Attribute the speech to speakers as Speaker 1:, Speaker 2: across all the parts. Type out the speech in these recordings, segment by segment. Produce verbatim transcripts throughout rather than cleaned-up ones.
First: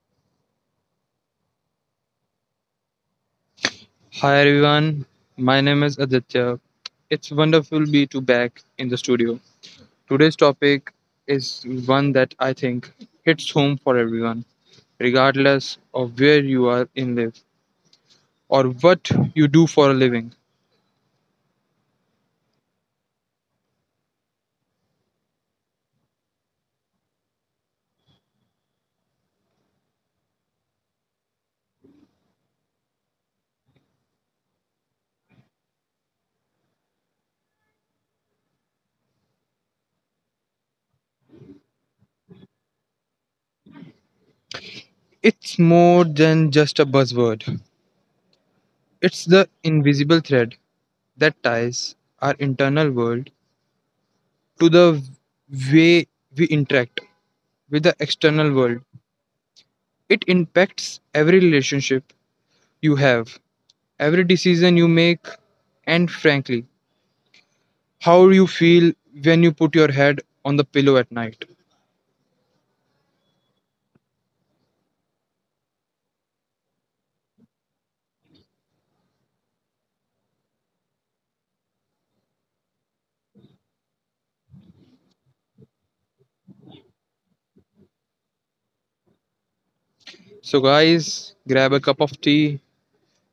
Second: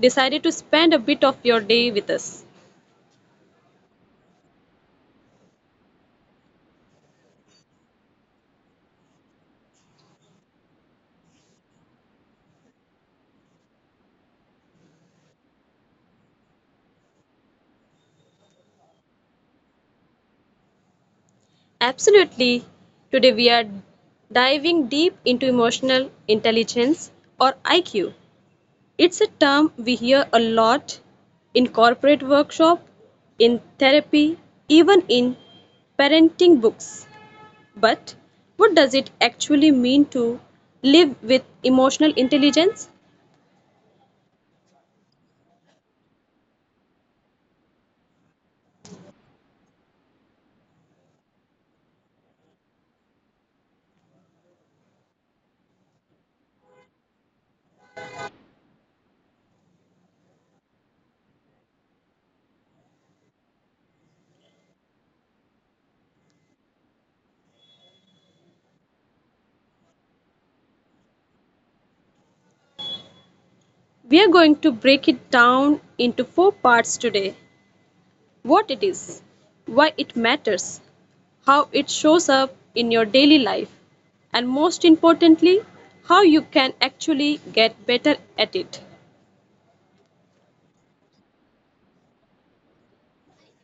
Speaker 1: decided to spend a bit of your day with us.
Speaker 2: Hi everyone, my name is Aditya. It's wonderful be to back in the studio. Today's topic is one that I think hits home for everyone, regardless of where you are in life or what you do for a living.
Speaker 1: Absolutely. Today we are diving deep into emotional intelligence or I Q. It's a term we hear a lot in corporate workshop, in therapy, even in parenting books. But what does it actually mean to live with emotional intelligence?
Speaker 2: It's more than just a buzzword. It's the invisible thread that ties our internal world to the way we interact with the external world. It impacts every relationship you have. Every decision you make, and frankly, how you feel when you put your head on the pillow at night.
Speaker 1: We're going to break it down into four parts today: what it is, why it matters, how it shows up in your daily life, and most importantly, how you can actually get better at it.
Speaker 2: So, guys, grab a cup of tea,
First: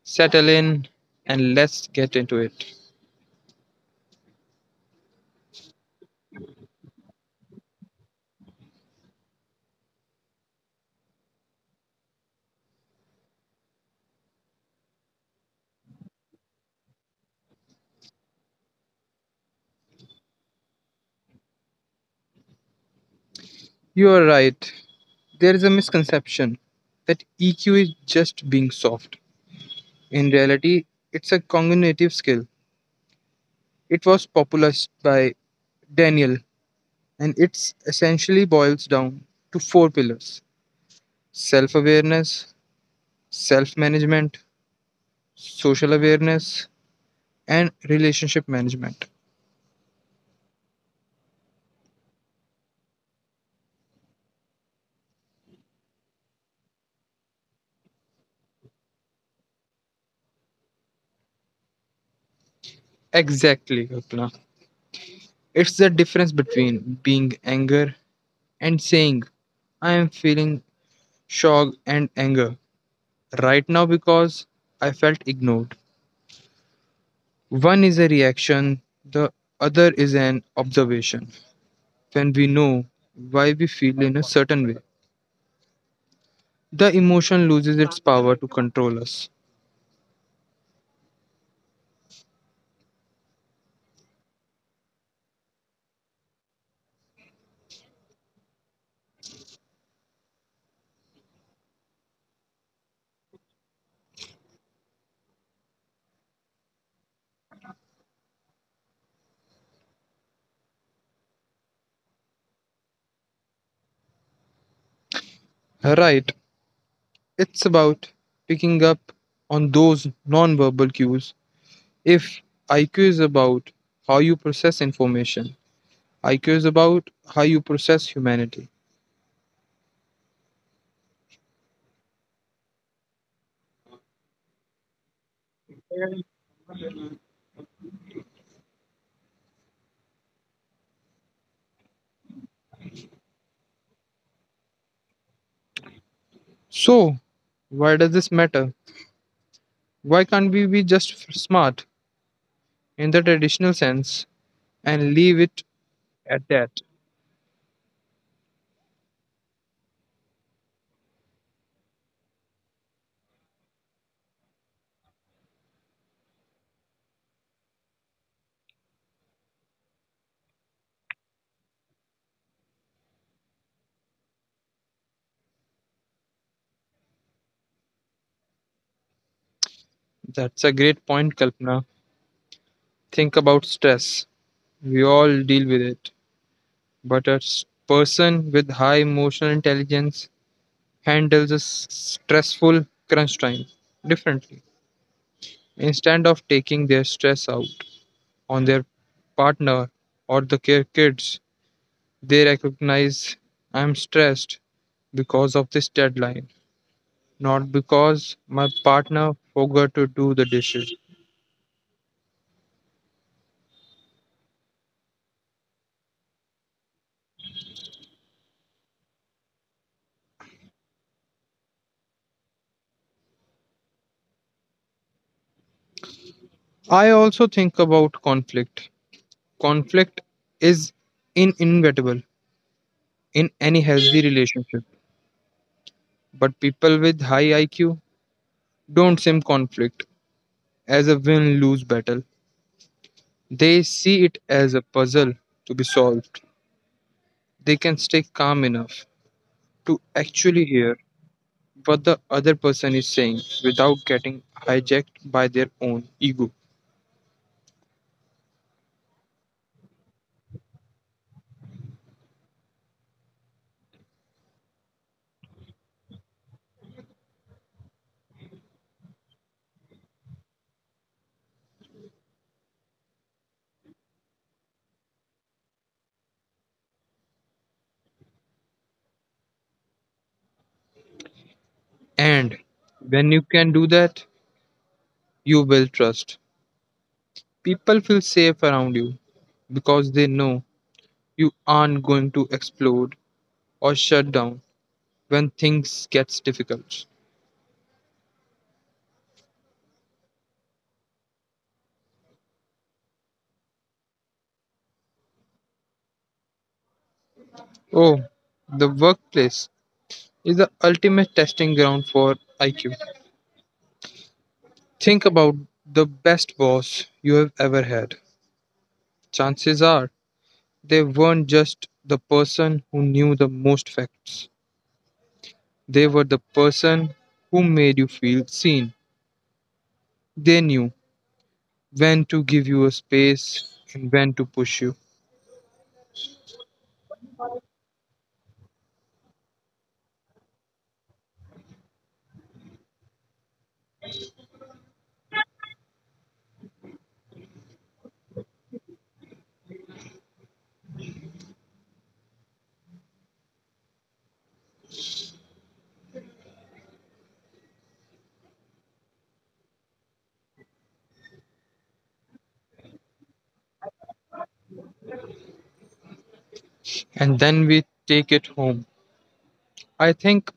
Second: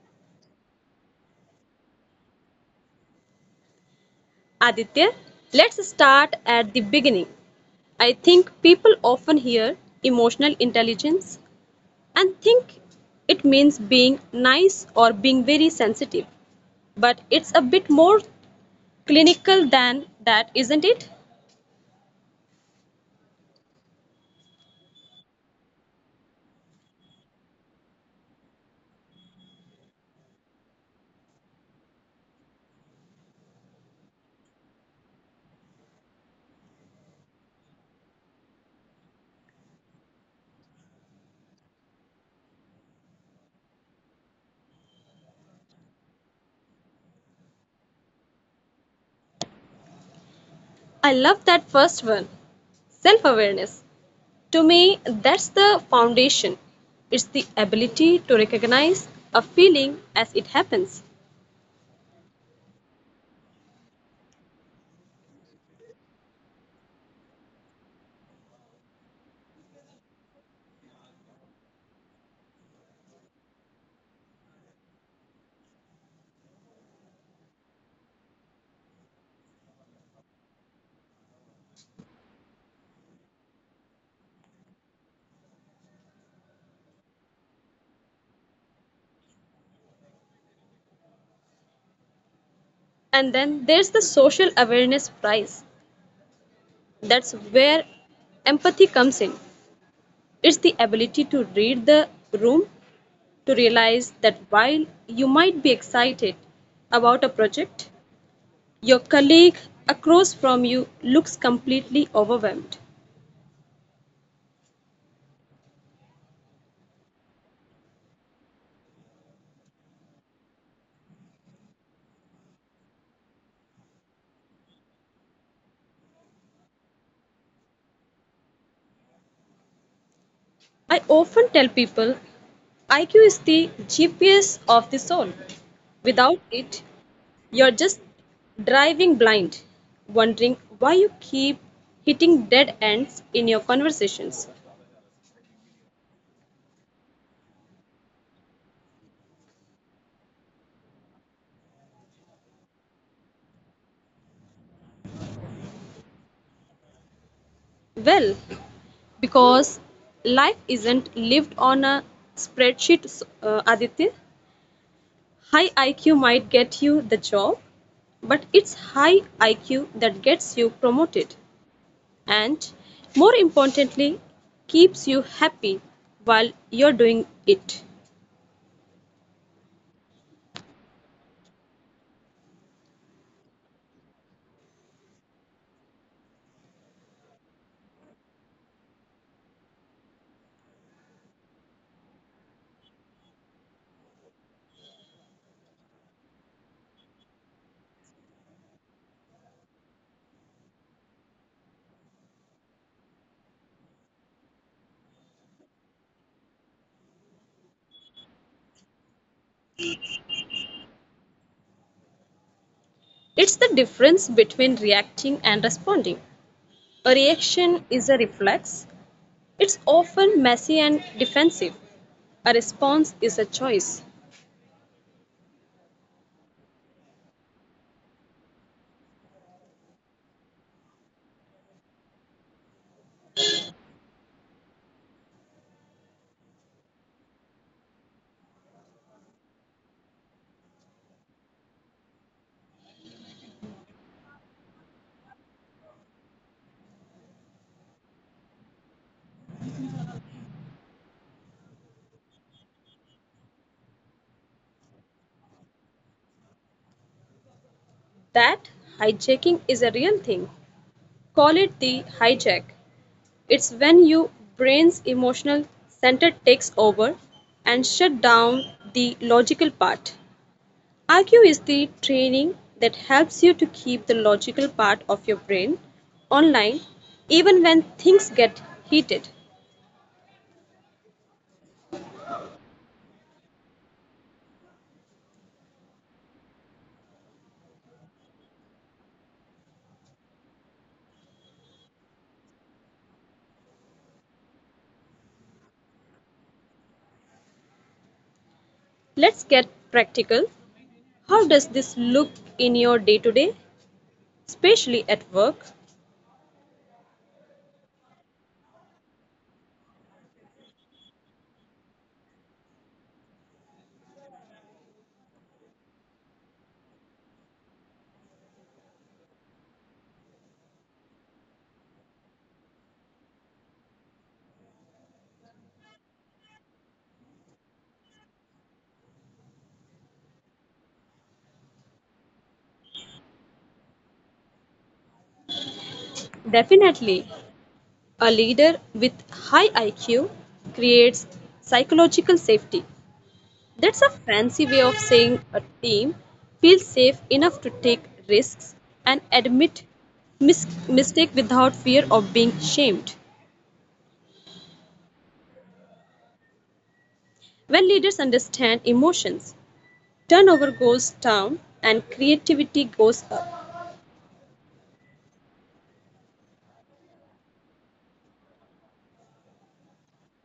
Speaker 2: settle in, and let's get into it.
Speaker 1: Aditya, let's start at the beginning. I think people often hear emotional intelligence and think it means being nice or being very sensitive, but it's a bit more clinical than that, isn't it?
Speaker 2: You are right. There is a misconception that E Q is just being soft. In reality, it's a cognitive skill. It was popularized by Daniel, and it essentially boils down to four pillars: self awareness, self management, social awareness, and relationship management.
Speaker 1: I love that first one, self awareness. To me, that's the foundation. It's the ability to recognize a feeling as it happens.
Speaker 2: Exactly, Kalpana. It's the difference between being anger and saying, I am feeling shock and anger right now because I felt ignored. One is a reaction, the other is an observation. When we know why we feel in a certain way, the emotion loses its power to control us.
Speaker 1: And then there's the social awareness prize. That's where empathy comes in. It's the ability to read the room, to realize that while you might be excited about a project, your colleague across from you looks completely overwhelmed.
Speaker 2: Right, it's about picking up on those non verbal cues. If IQ is about how you process information, IQ is about how you process humanity.
Speaker 1: I often tell people I Q is the G P S of the soul. Without it, you're just driving blind, wondering why you keep hitting dead ends in your conversations.
Speaker 2: So, why does this matter? Why can't we be just f- smart in the traditional sense and leave it at that?
Speaker 1: Well, because life isn't lived on a spreadsheet, uh, Aditya. High I Q might get you the job, but it's high I Q that gets you promoted and, more importantly, keeps you happy while you're doing it.
Speaker 2: That's a great point, Kalpana. Think about stress. We all deal with it. But a s- person with high emotional intelligence handles a s- stressful crunch time differently, instead of taking their stress out on their partner or the care kids. They recognize I'm stressed because of this deadline, not because my partner forgot to do the dishes.
Speaker 1: It's the difference between reacting and responding. A reaction is a reflex, it's often messy and defensive. A response is a choice.
Speaker 2: I also think about conflict. Conflict is inevitable in any healthy relationship, but people with high IQ don't see conflict as a win lose battle. They see it as a puzzle to be solved. They can stay calm enough to actually hear what the other person is saying without getting hijacked by their own ego.
Speaker 1: That hijacking is a real thing. Call it the hijack. It's when your brain's emotional center takes over and shut down the logical part. Argue is the training that helps you to keep the logical part of your brain online even when things get heated.
Speaker 2: And when you can do that, you will trust. People feel safe around you because they know you aren't going to explode or shut down when things gets difficult.
Speaker 1: Let's get practical. How does this look in your day to day, especially at work?
Speaker 2: Oh, the workplace is the ultimate testing ground for IQ. Think about the best boss you have ever had. Chances are they weren't just the person who knew the most facts, they were the person who made you feel seen. They knew when to give you a space and when to push you.
Speaker 1: Definitely, a leader with high I Q creates psychological safety. That's a fancy way of saying a team feels safe enough to take risks and admit mis- mistake without fear of being shamed. When leaders understand emotions, turnover goes down and creativity goes up.
Speaker 2: And then we take it home. I think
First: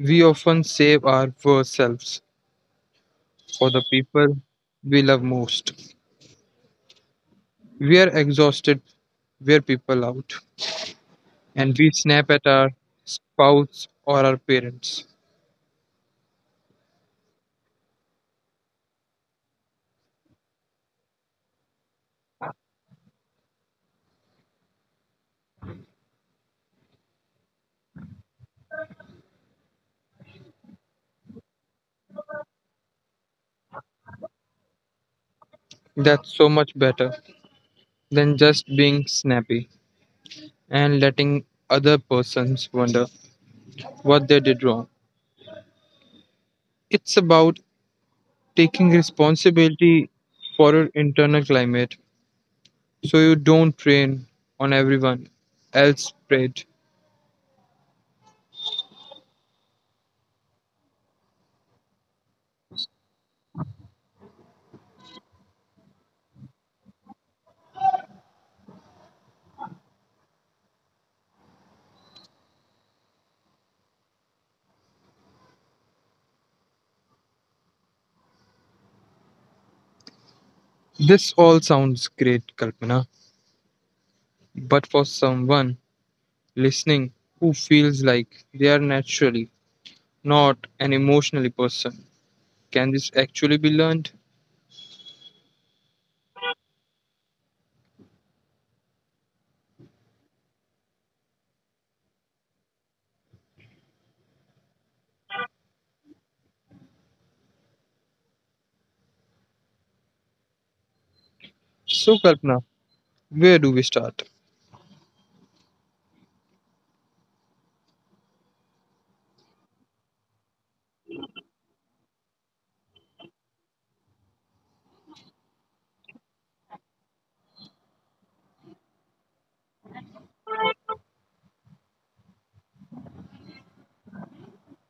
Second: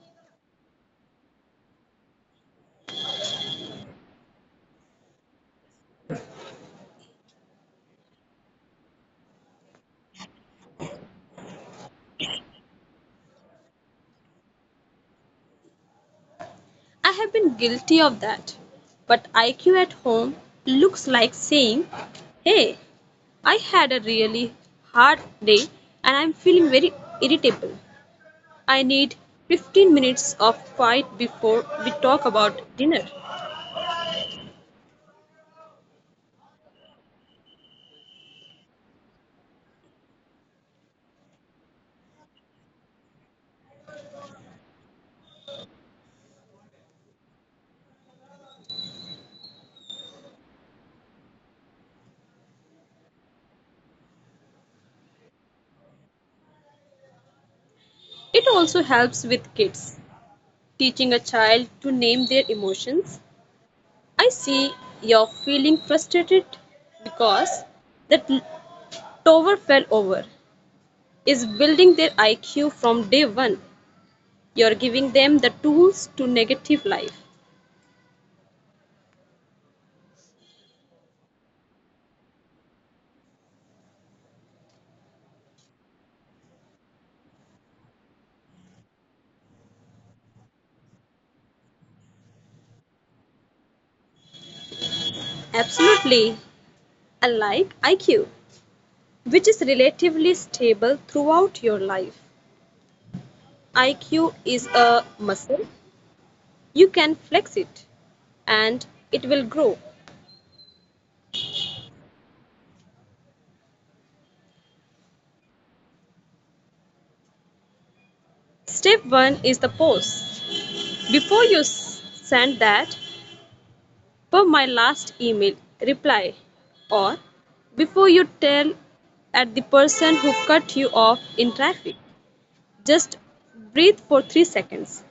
Speaker 2: we often save our worst selves for the people we love most. We are exhausted, we're people out, and we snap at our spouse or our parents.
Speaker 1: I have been guilty of that. But I Q at home looks like saying, "Hey, I had a really hard day and I'm feeling very irritable. I need fifteen minutes of quiet before we talk about dinner."
Speaker 2: That's so much better than just being snappy, and letting other persons wonder what they did wrong. It's about taking responsibility for your internal climate so you don't rain on everyone else prayed.
Speaker 1: It also helps with kids, teaching a child to name their emotions. "I see you're feeling frustrated because that tower fell over" is building their I Q from day one. You're giving them the tools to negative life.
Speaker 2: This all sounds great, Kalpana, but for someone listening who feels like they are naturally not an emotionally person, can this actually be learned?
Speaker 1: Absolutely. Unlike I Q, which is relatively stable throughout your life, I Q is a muscle. You can flex it and it will grow.
Speaker 2: So, Kalpana, where do we start?
Speaker 1: Step one is the pause. Before you send that "per my last email" reply, or before you tell at the person who cut you off in traffic, just breathe for three seconds.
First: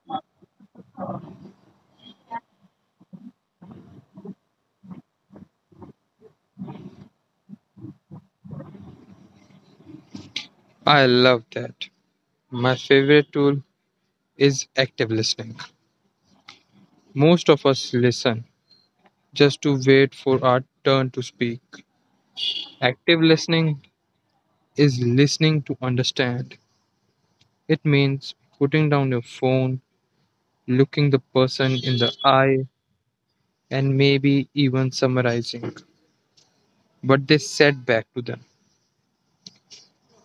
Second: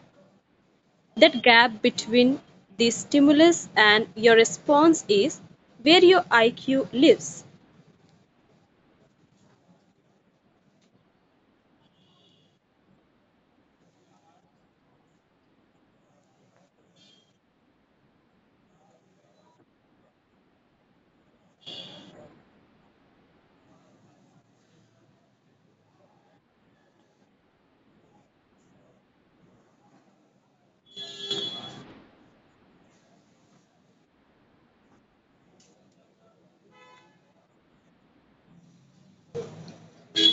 Speaker 1: That gap between the stimulus and your response is where your I Q lives.
Speaker 2: I love that. My favorite tool is active listening. Most of us listen just to wait for our turn to speak. Active listening is listening to understand. It means putting down your phone, looking the person in the eye, and maybe even summarizing what they said back to them.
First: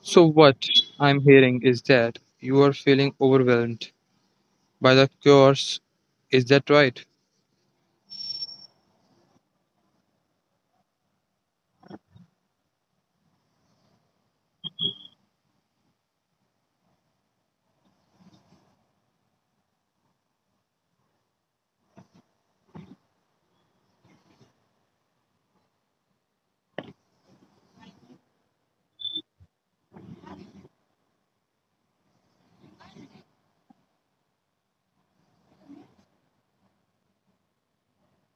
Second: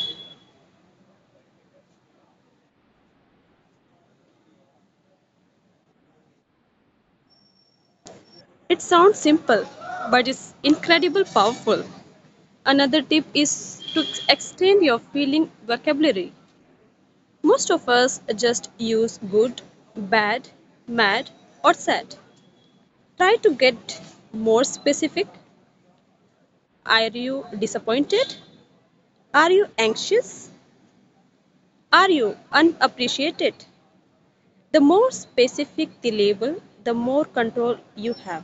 Speaker 2: So, what I'm hearing is that you are feeling overwhelmed by the course. Is that right?
Speaker 1: It sounds simple, but it's incredibly powerful. Another tip is to extend your feeling vocabulary. Most of us just use good, bad, mad, or sad. Try to get more specific. Are you disappointed? Are you anxious? Are you unappreciated? The more specific the label, the more control you have.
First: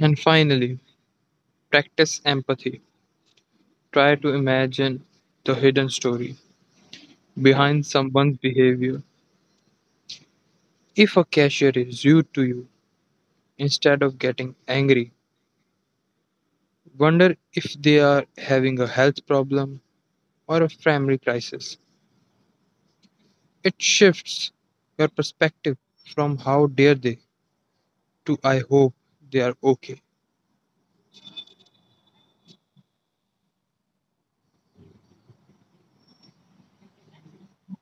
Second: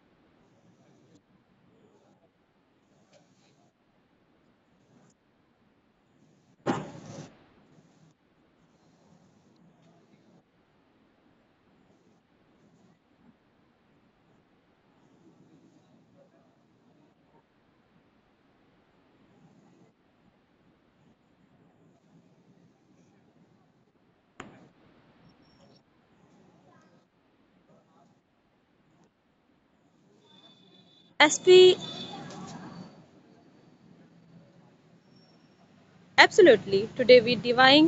Speaker 2: And finally, practice empathy. Try to imagine the hidden story behind someone's behavior. If a cashier is rude to you, instead of getting angry, wonder if they are having a health problem or a family crisis. It shifts your perspective from how dare they to I hope they are okay.
Speaker 1: As we absolutely today we diving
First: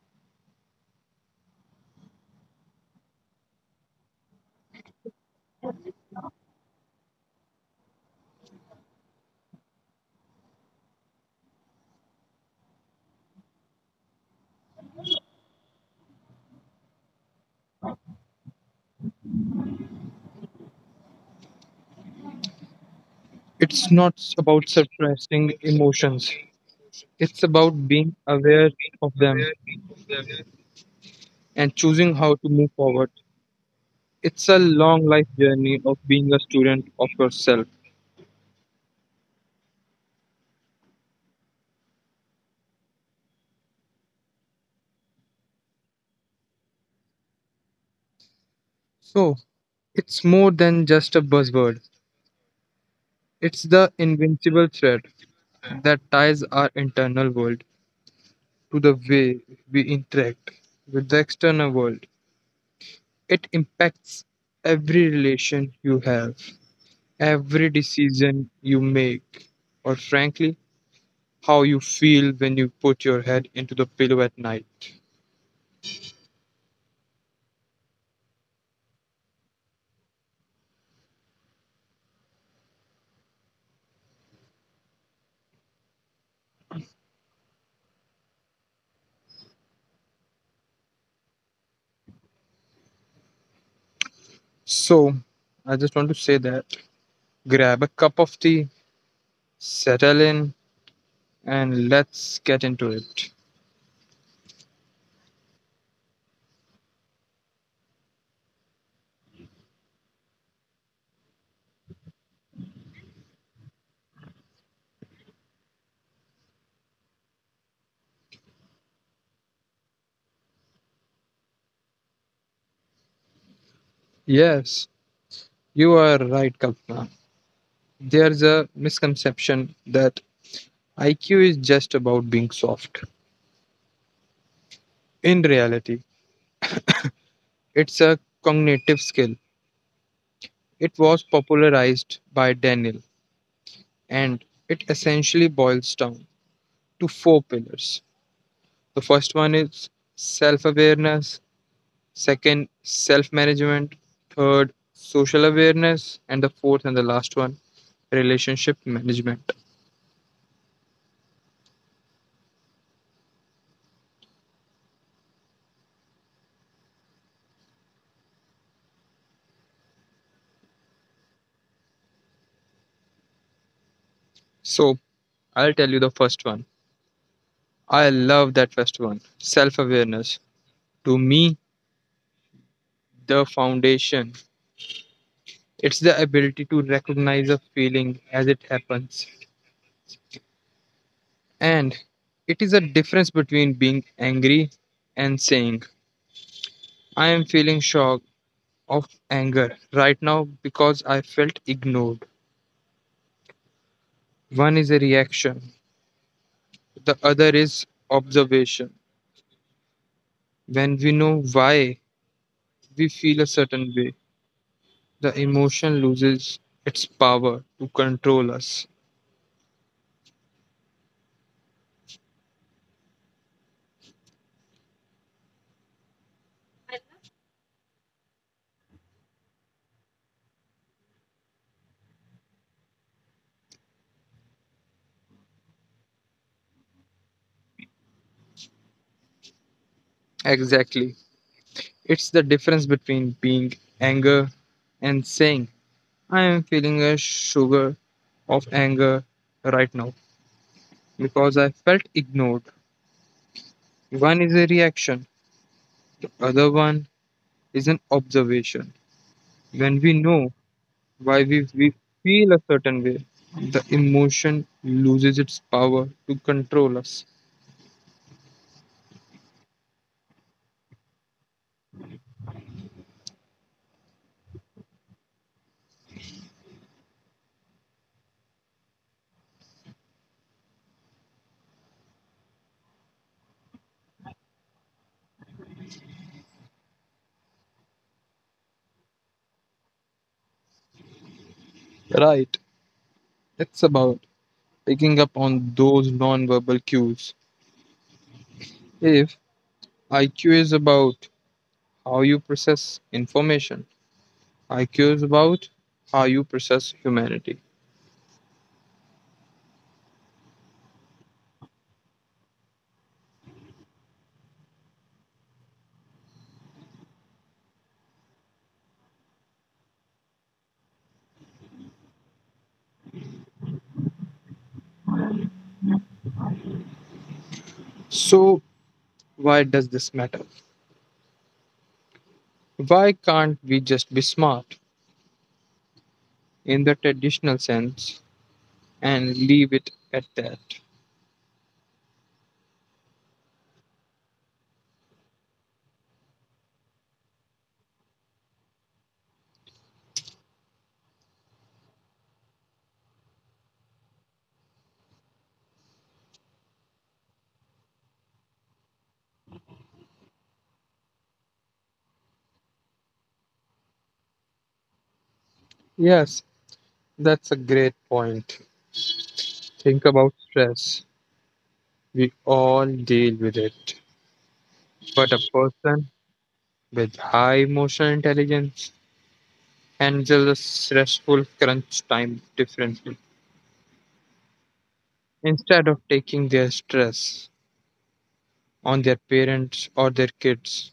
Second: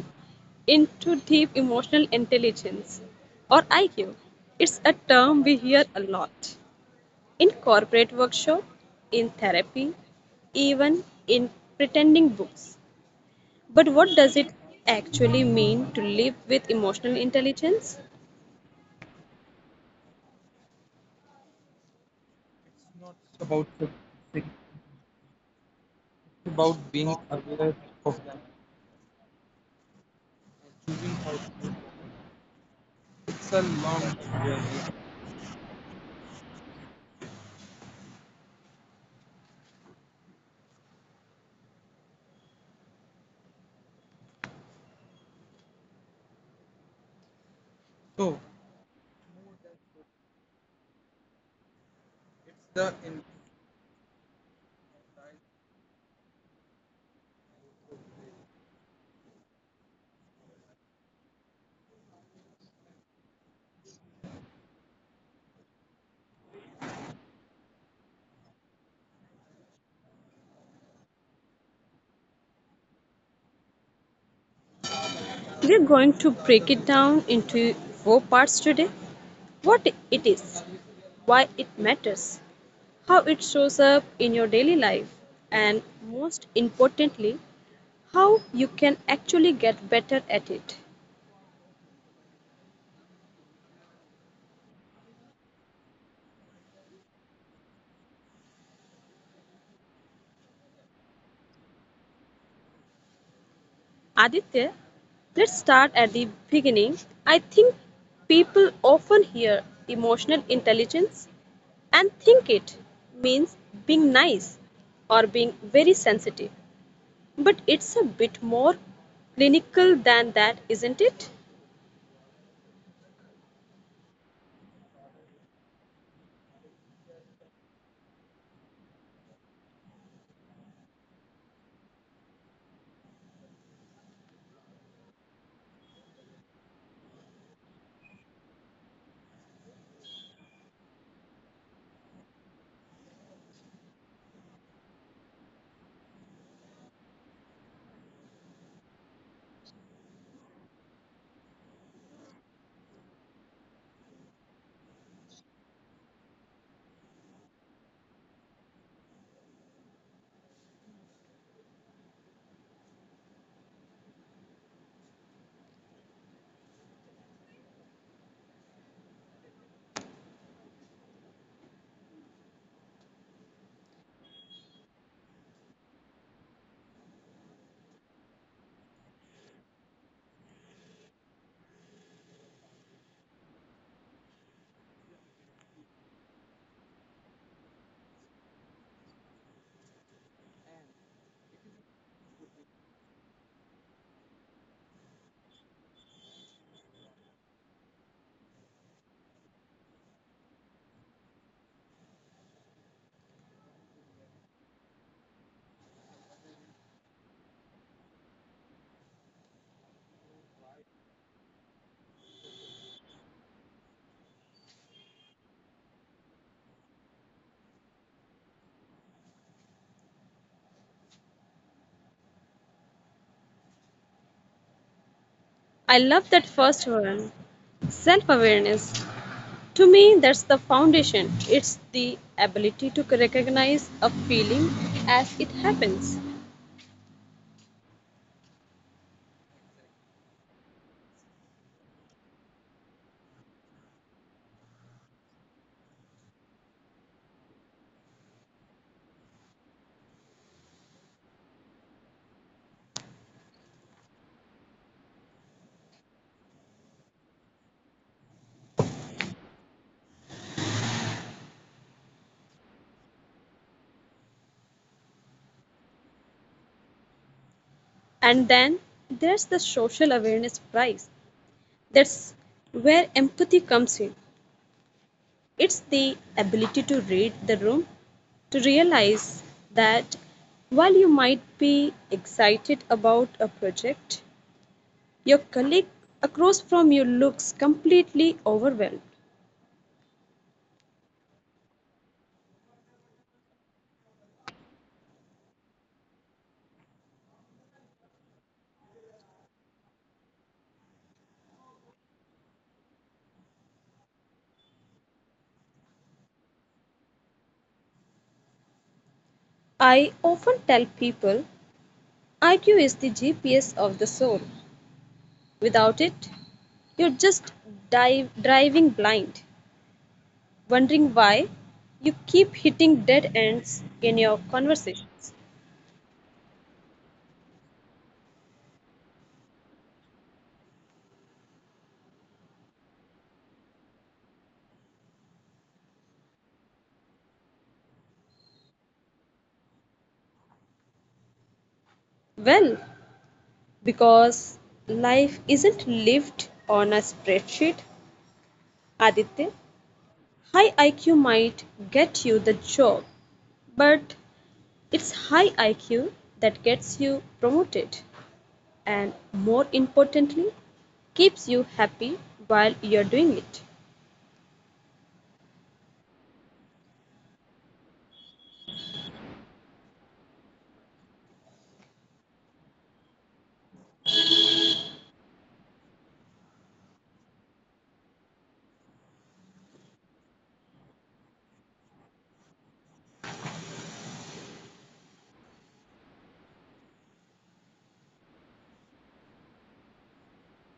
Speaker 1: into deep emotional intelligence or I Q. It's a term we hear a lot in corporate workshop, in therapy, even in pretending books. But what does it actually mean to live with emotional intelligence? About the
Speaker 2: It's not
Speaker 1: thing.
Speaker 2: about suppressing emotions,
Speaker 1: It's about being
Speaker 2: it's
Speaker 1: aware
Speaker 2: about being
Speaker 1: of them,
Speaker 2: aware of them
Speaker 1: choosing how.
Speaker 2: and choosing how to move forward.
Speaker 1: It's a long
Speaker 2: It's a
Speaker 1: journey.
Speaker 2: long life journey of being a student of yourself.
Speaker 1: So,
Speaker 2: So, it's more than just a buzzword.
Speaker 1: it's the in-
Speaker 2: It's the invincible thread that ties our internal world to the way we interact with the external world. It impacts every relation you have, every decision you make, or frankly, how you feel when you put your head into the pillow at night.
Speaker 1: We're going to break it down into four parts today: what it is, why it matters, how it shows up in your daily life, and most importantly, how you can actually get better at it.
Speaker 2: So, I just want to say that grab a cup of tea, settle in, and let's get into it.
Speaker 1: Aditya, let's start at the beginning. I think people often hear emotional intelligence and think it means being nice or being very sensitive. But it's a bit more clinical than that, isn't it?
Speaker 2: Yes, you are right, Kalpana. There's a misconception that IQ is just about being soft. In reality, it's a cognitive skill. It was popularized by Daniel, and it essentially boils down to four pillars. The first one is self awareness, second, self management, third, social awareness, and the fourth and the last one, relationship management. So, I'll tell you the first one. I love that first one self awareness. To me, the foundation. It's the ability to recognize a feeling as it happens. And it is a difference between being angry and saying, I am feeling shock of anger right now because I felt ignored. One is a reaction, the other is observation. When we know why we feel a certain way, the emotion loses its power to control us.
Speaker 1: I love that first one. Self awareness. To me, that's the foundation. It's the ability to recognize a feeling as it happens.
Speaker 2: Exactly. It's the difference between being anger and saying, I am feeling a sugar of anger right now because I felt ignored. One is a reaction, the other one is an observation. When we know why we, we feel a certain way, the emotion loses its power to control us.
Speaker 1: And then there's the social awareness prize. That's where empathy comes in. It's the ability to read the room, to realize that while you might be excited about a project, your colleague across from you looks completely overwhelmed.
Speaker 2: Right, it's about picking up on those nonverbal cues. If IQ is about how you process information, I curious about how you process humanity.
Speaker 1: I often tell people I Q is the G P S of the soul. Without it, you're just dive, driving blind, wondering why you keep hitting dead ends in your conversations.
Speaker 2: So, why does this matter? Why can't we just be smart in the traditional sense and leave it at that?
Speaker 1: Well, because life isn't lived on a spreadsheet, Aditya. High I Q might get you the job, but it's high I Q that gets you promoted and, more importantly, keeps you happy while you're doing it.
Speaker 2: Yes, that's a great point. Think about stress. We all deal with it. But a person with high emotional intelligence handles a stressful crunch time differently. Instead of taking their stress on their parents or their kids,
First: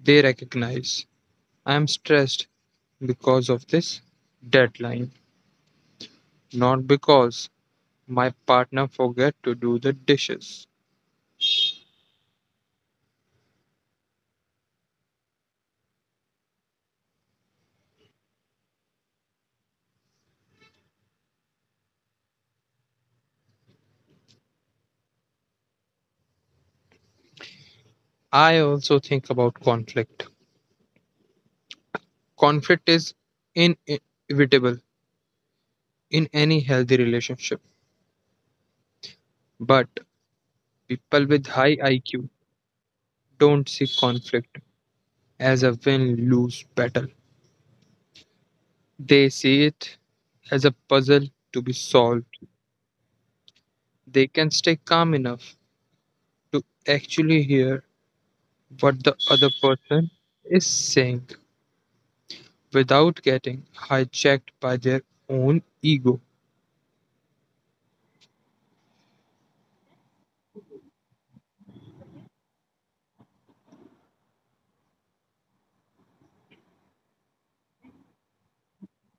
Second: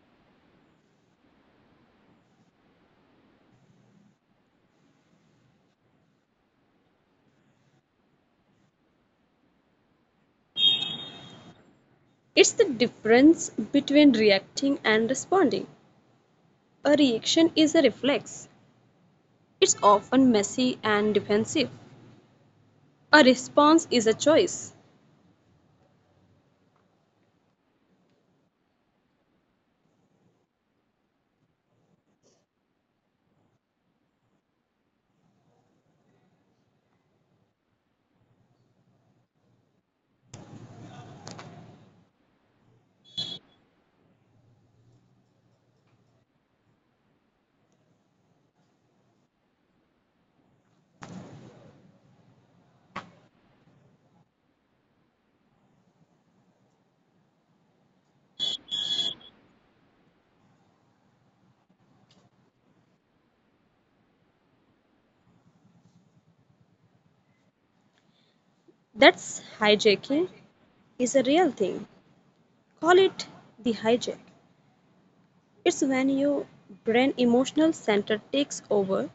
Speaker 2: they recognize I'm stressed because of this deadline, not because my partner forget to do the dishes.
Speaker 1: It's the difference between reacting and responding. A reaction is a reflex, it's often messy and defensive. A response is a choice.
Speaker 2: I also think about conflict. Conflict is inevitable in any healthy relationship, but people with high IQ don't see conflict as a win lose battle. They see it as a puzzle to be solved. They can stay calm enough to actually hear what the other person is saying without getting hijacked by their own ego.
Speaker 1: That's hijacking is a real thing. Call it the hijack. It's when your brain emotional center takes over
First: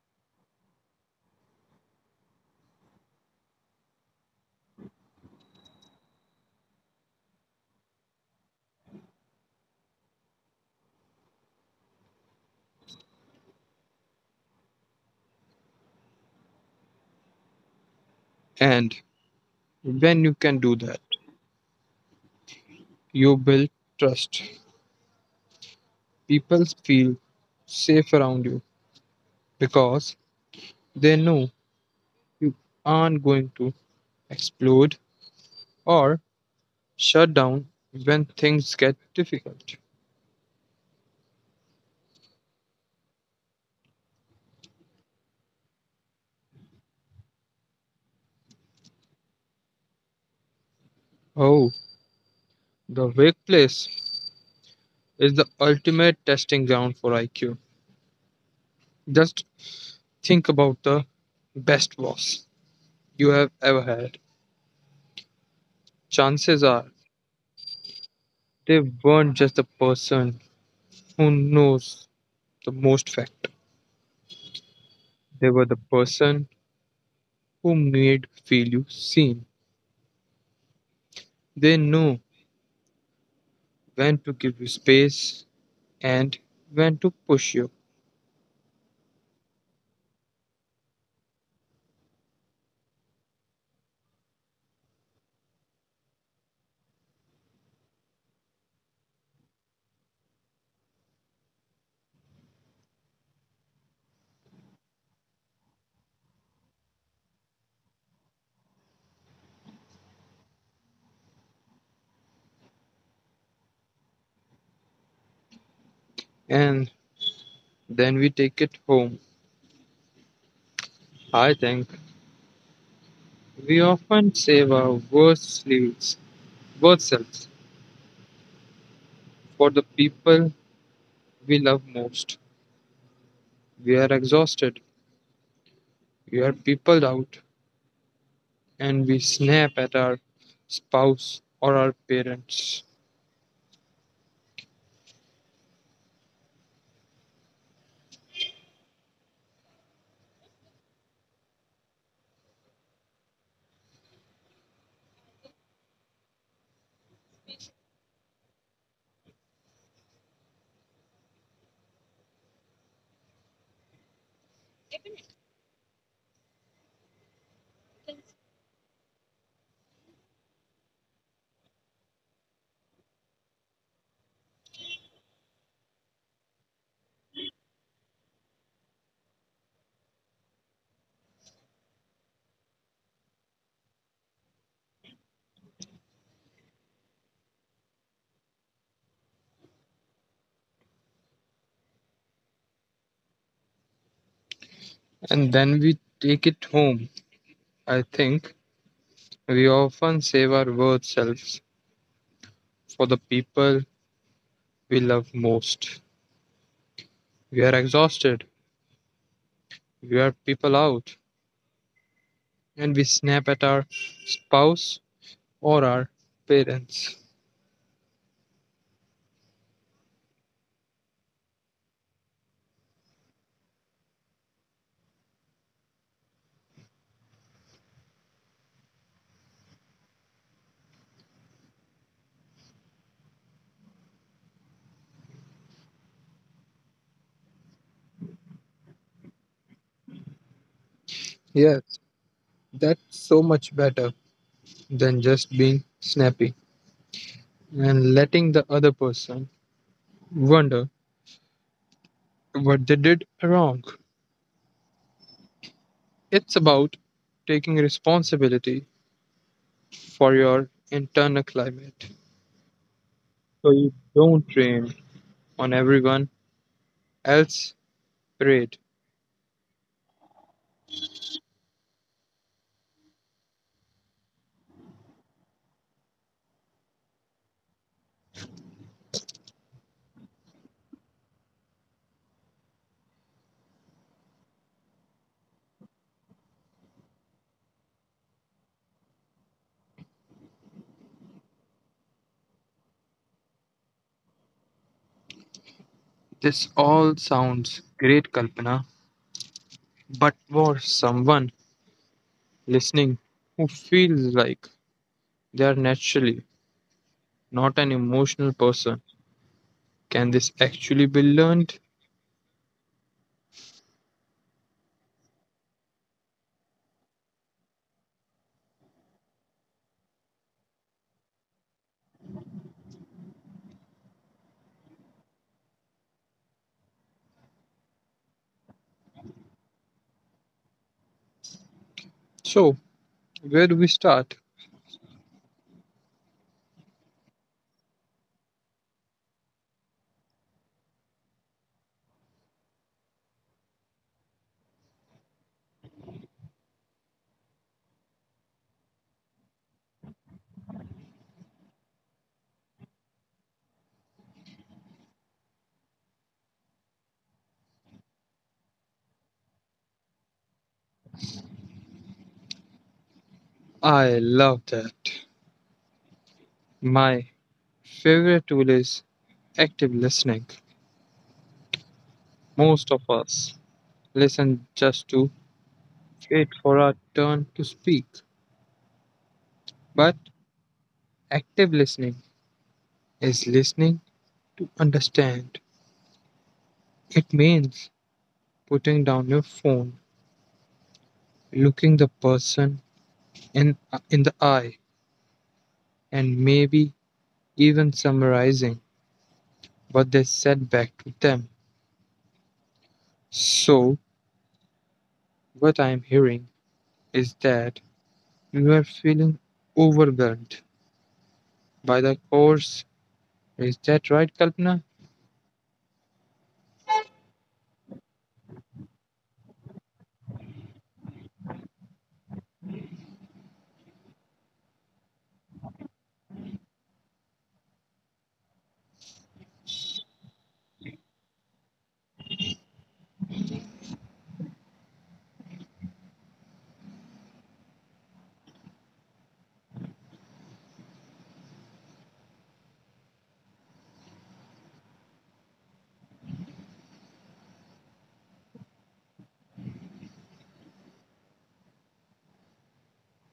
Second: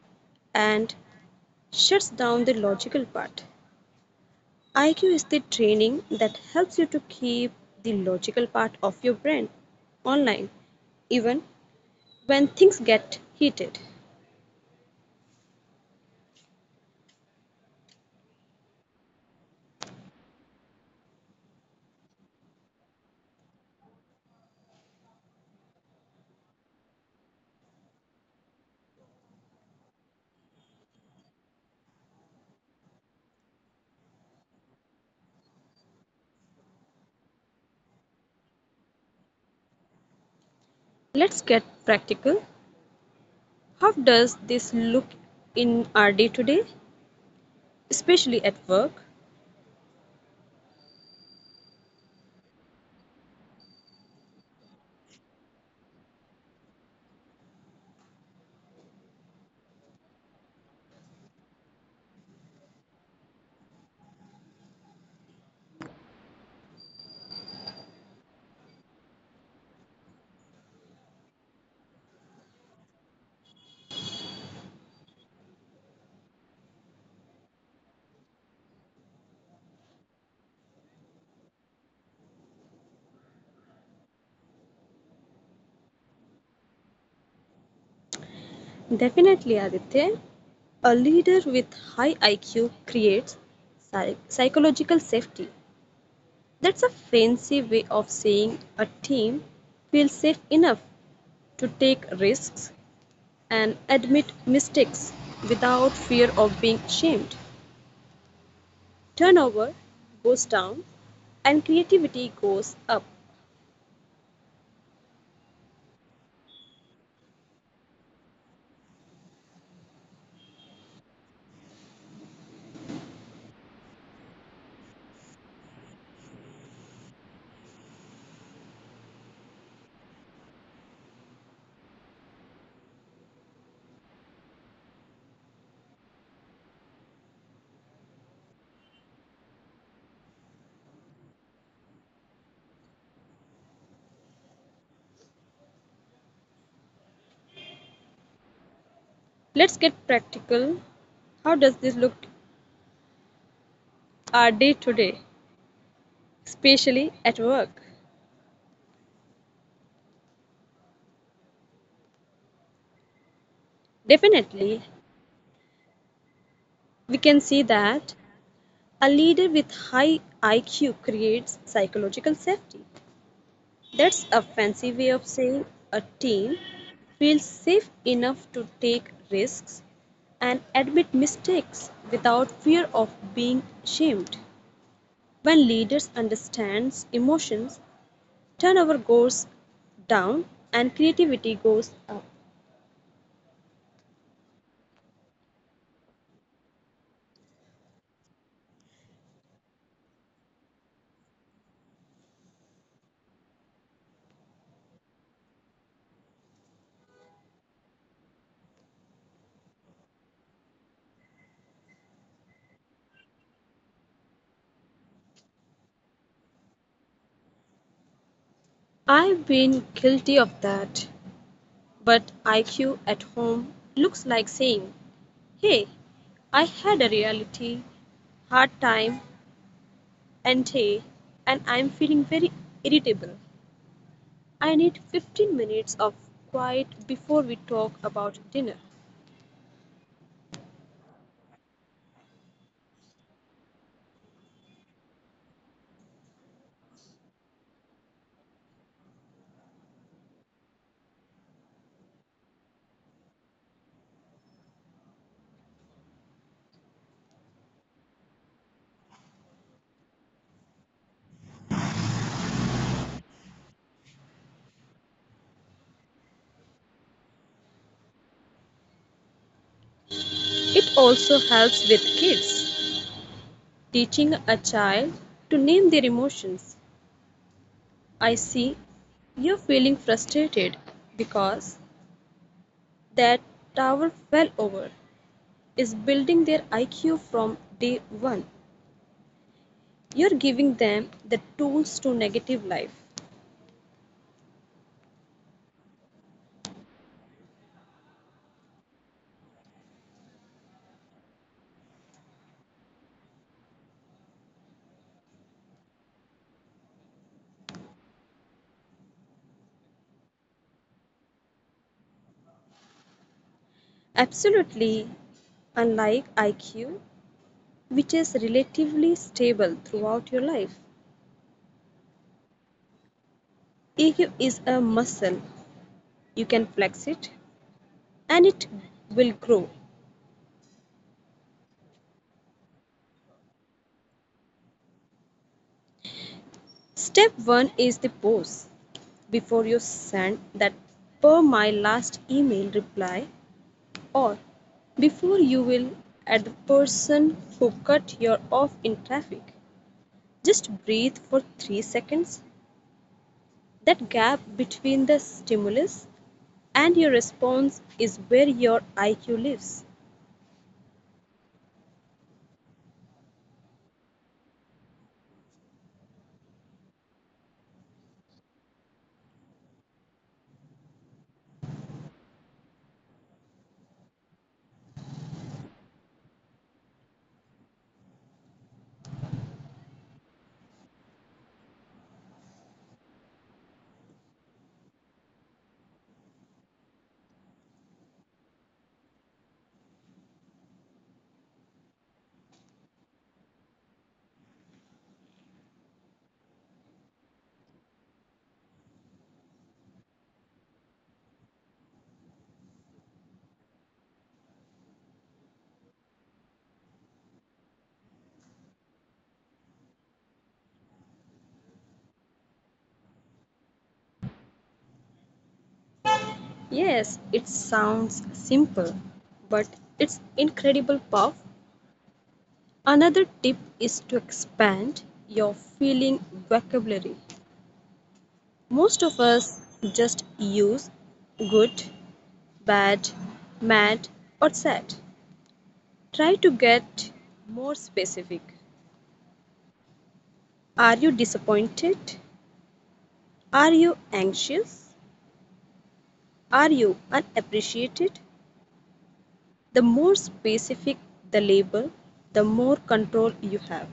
Speaker 1: and shuts down the logical part. I Q is the training that helps you to keep the logical part of your brain online even when things get heated.
Speaker 2: And when you can do that, you build trust. People feel safe around you because they know you aren't going to explode or shut down when things get difficult.
Speaker 1: Let's get practical. How does this look in our day to day, especially at work?
Speaker 2: Oh, the workplace is the ultimate testing ground for IQ. Just think about the best boss you have ever had. Chances are they weren't just the person who knows the most fact. They were the person who made feel you seen. They know when to give you space and when to push you.
Speaker 1: Definitely, Aditya. A leader with high I Q creates psy- psychological safety. That's a fancy way of saying a team feels safe enough to take risks and admit mistakes without fear of being shamed. Turnover goes down and creativity goes up.
Speaker 2: And then we take it home. I think we often save our worst selves, worst selves for the people we love most. We are exhausted, we are peopled out, and we snap at our spouse or our parents.
Speaker 1: Let's get practical. How does this look our day to day, especially at work? Definitely, we can see that a leader with high I Q creates psychological safety. That's a fancy way of saying a team feels safe enough to take risks and admit mistakes without fear of being shamed. When leaders understand emotions, turnover goes down and creativity goes up.
Speaker 2: And then we take it home. I think we often save our worst selves for the people we love most. We are exhausted, we are people out, and we snap at our spouse or our parents.
Speaker 1: I've been guilty of that, but I Q at home looks like saying, "Hey, I had a reality hard time and hey, and I'm feeling very irritable. I need fifteen minutes of quiet before we talk about dinner."
Speaker 2: Yes, that's so much better than just being snappy and letting the other person wonder what they did wrong. It's about taking responsibility for your internal climate, so you don't rain on everyone else's parade.
Speaker 1: It also helps with kids, teaching a child to name their emotions. "I see you're feeling frustrated because that tower fell over" is building their I Q from day one. You're giving them the tools to negative life.
Speaker 2: This all sounds great, Kalpana, but for someone listening who feels like they are naturally not an emotional person, can this actually be learned?
Speaker 1: Absolutely, unlike I Q, which is relatively stable throughout your life. E Q is a muscle. You can flex it and it will grow.
Speaker 2: So, where do we start?
Speaker 1: Step one is the pose. Before you send that per my last email reply, or before you will at the person who cut you off in traffic, just breathe for three seconds. That gap between the stimulus and your response is where your I Q lives.
Speaker 2: I love that. My favorite tool is active listening. Most of us listen just to wait for our turn to speak, but active listening is listening to understand. It means putting down your phone, looking the person in, in the eye, and maybe even summarizing what they said back to them. So, what I'm hearing is that you are feeling overwhelmed by the course. Is that right, Kalpana?
Speaker 1: Yes, it sounds simple, but it's incredible power. Another tip is to expand your feeling vocabulary. Most of us just use good, bad, mad, or sad. Try to get more specific. Are you disappointed? Are you anxious? Are you unappreciated? The more specific the label, the more control you have.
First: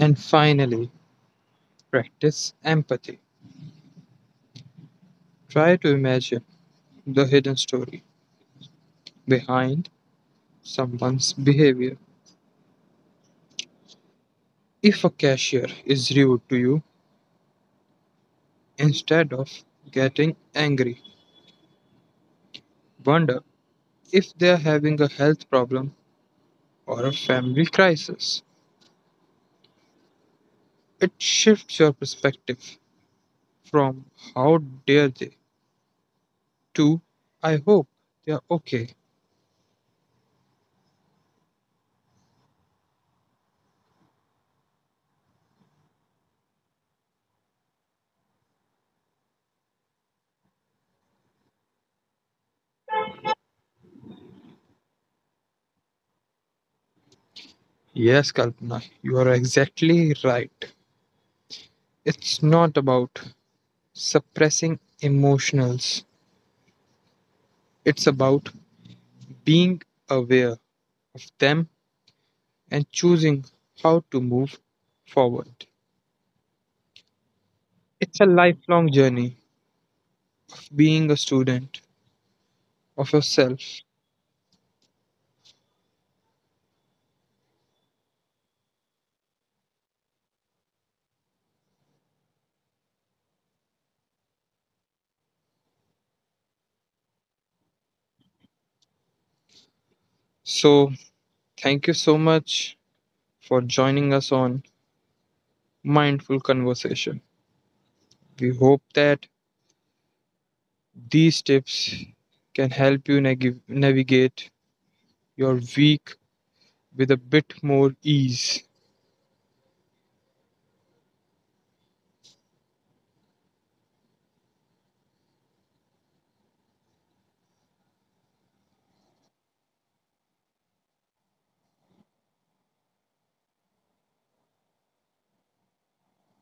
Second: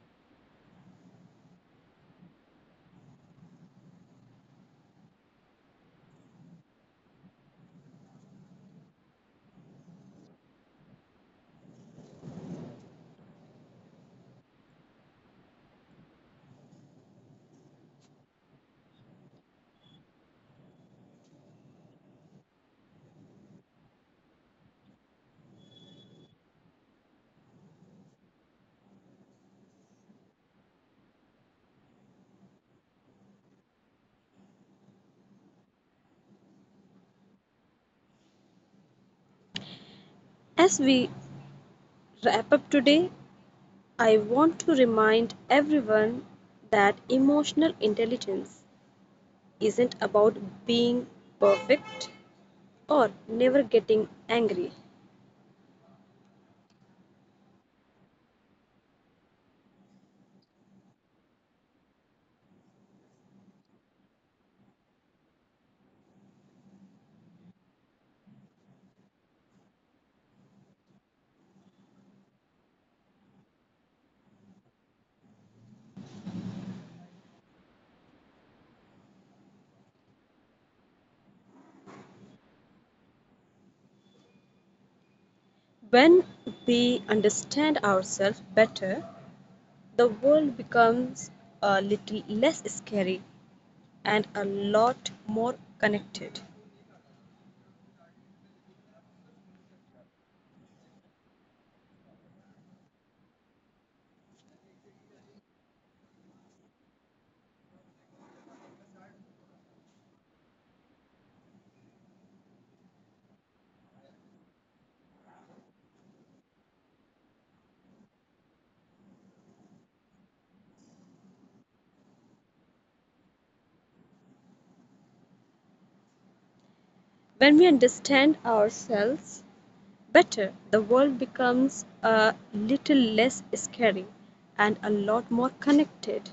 Speaker 2: And finally, practice empathy. Try to imagine the hidden story behind someone's behavior. If a cashier is rude to you, instead of getting angry, wonder if they are having a health problem or a family crisis. It shifts your perspective from how dare they to I hope they are okay.
Speaker 1: As we wrap up today, I want to remind everyone that emotional intelligence isn't about being perfect or never getting angry.
Speaker 2: Yes, Kalpana, you are exactly right. It's not about suppressing emotionals, it's about being aware of them and choosing how to move forward. It's a lifelong journey, being a student of yourself.
Speaker 1: When we understand ourselves better, the world becomes a little less scary and a lot more connected.
Speaker 2: So, thank you so much for joining us on Mindful Conversation. We hope that these tips can help you nag- navigate your week with a bit more ease.
Speaker 1: When we understand ourselves better, the world becomes a little less scary and a lot more connected.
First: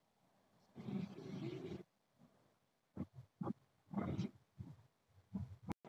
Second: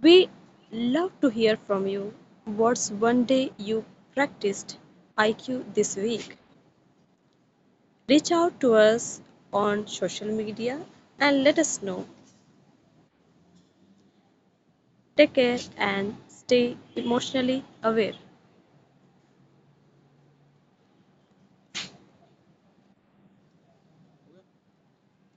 Speaker 1: We love to hear from you. What's one day you practiced I Q this week? Reach out to us on social media and let us know. Take care and stay emotionally aware.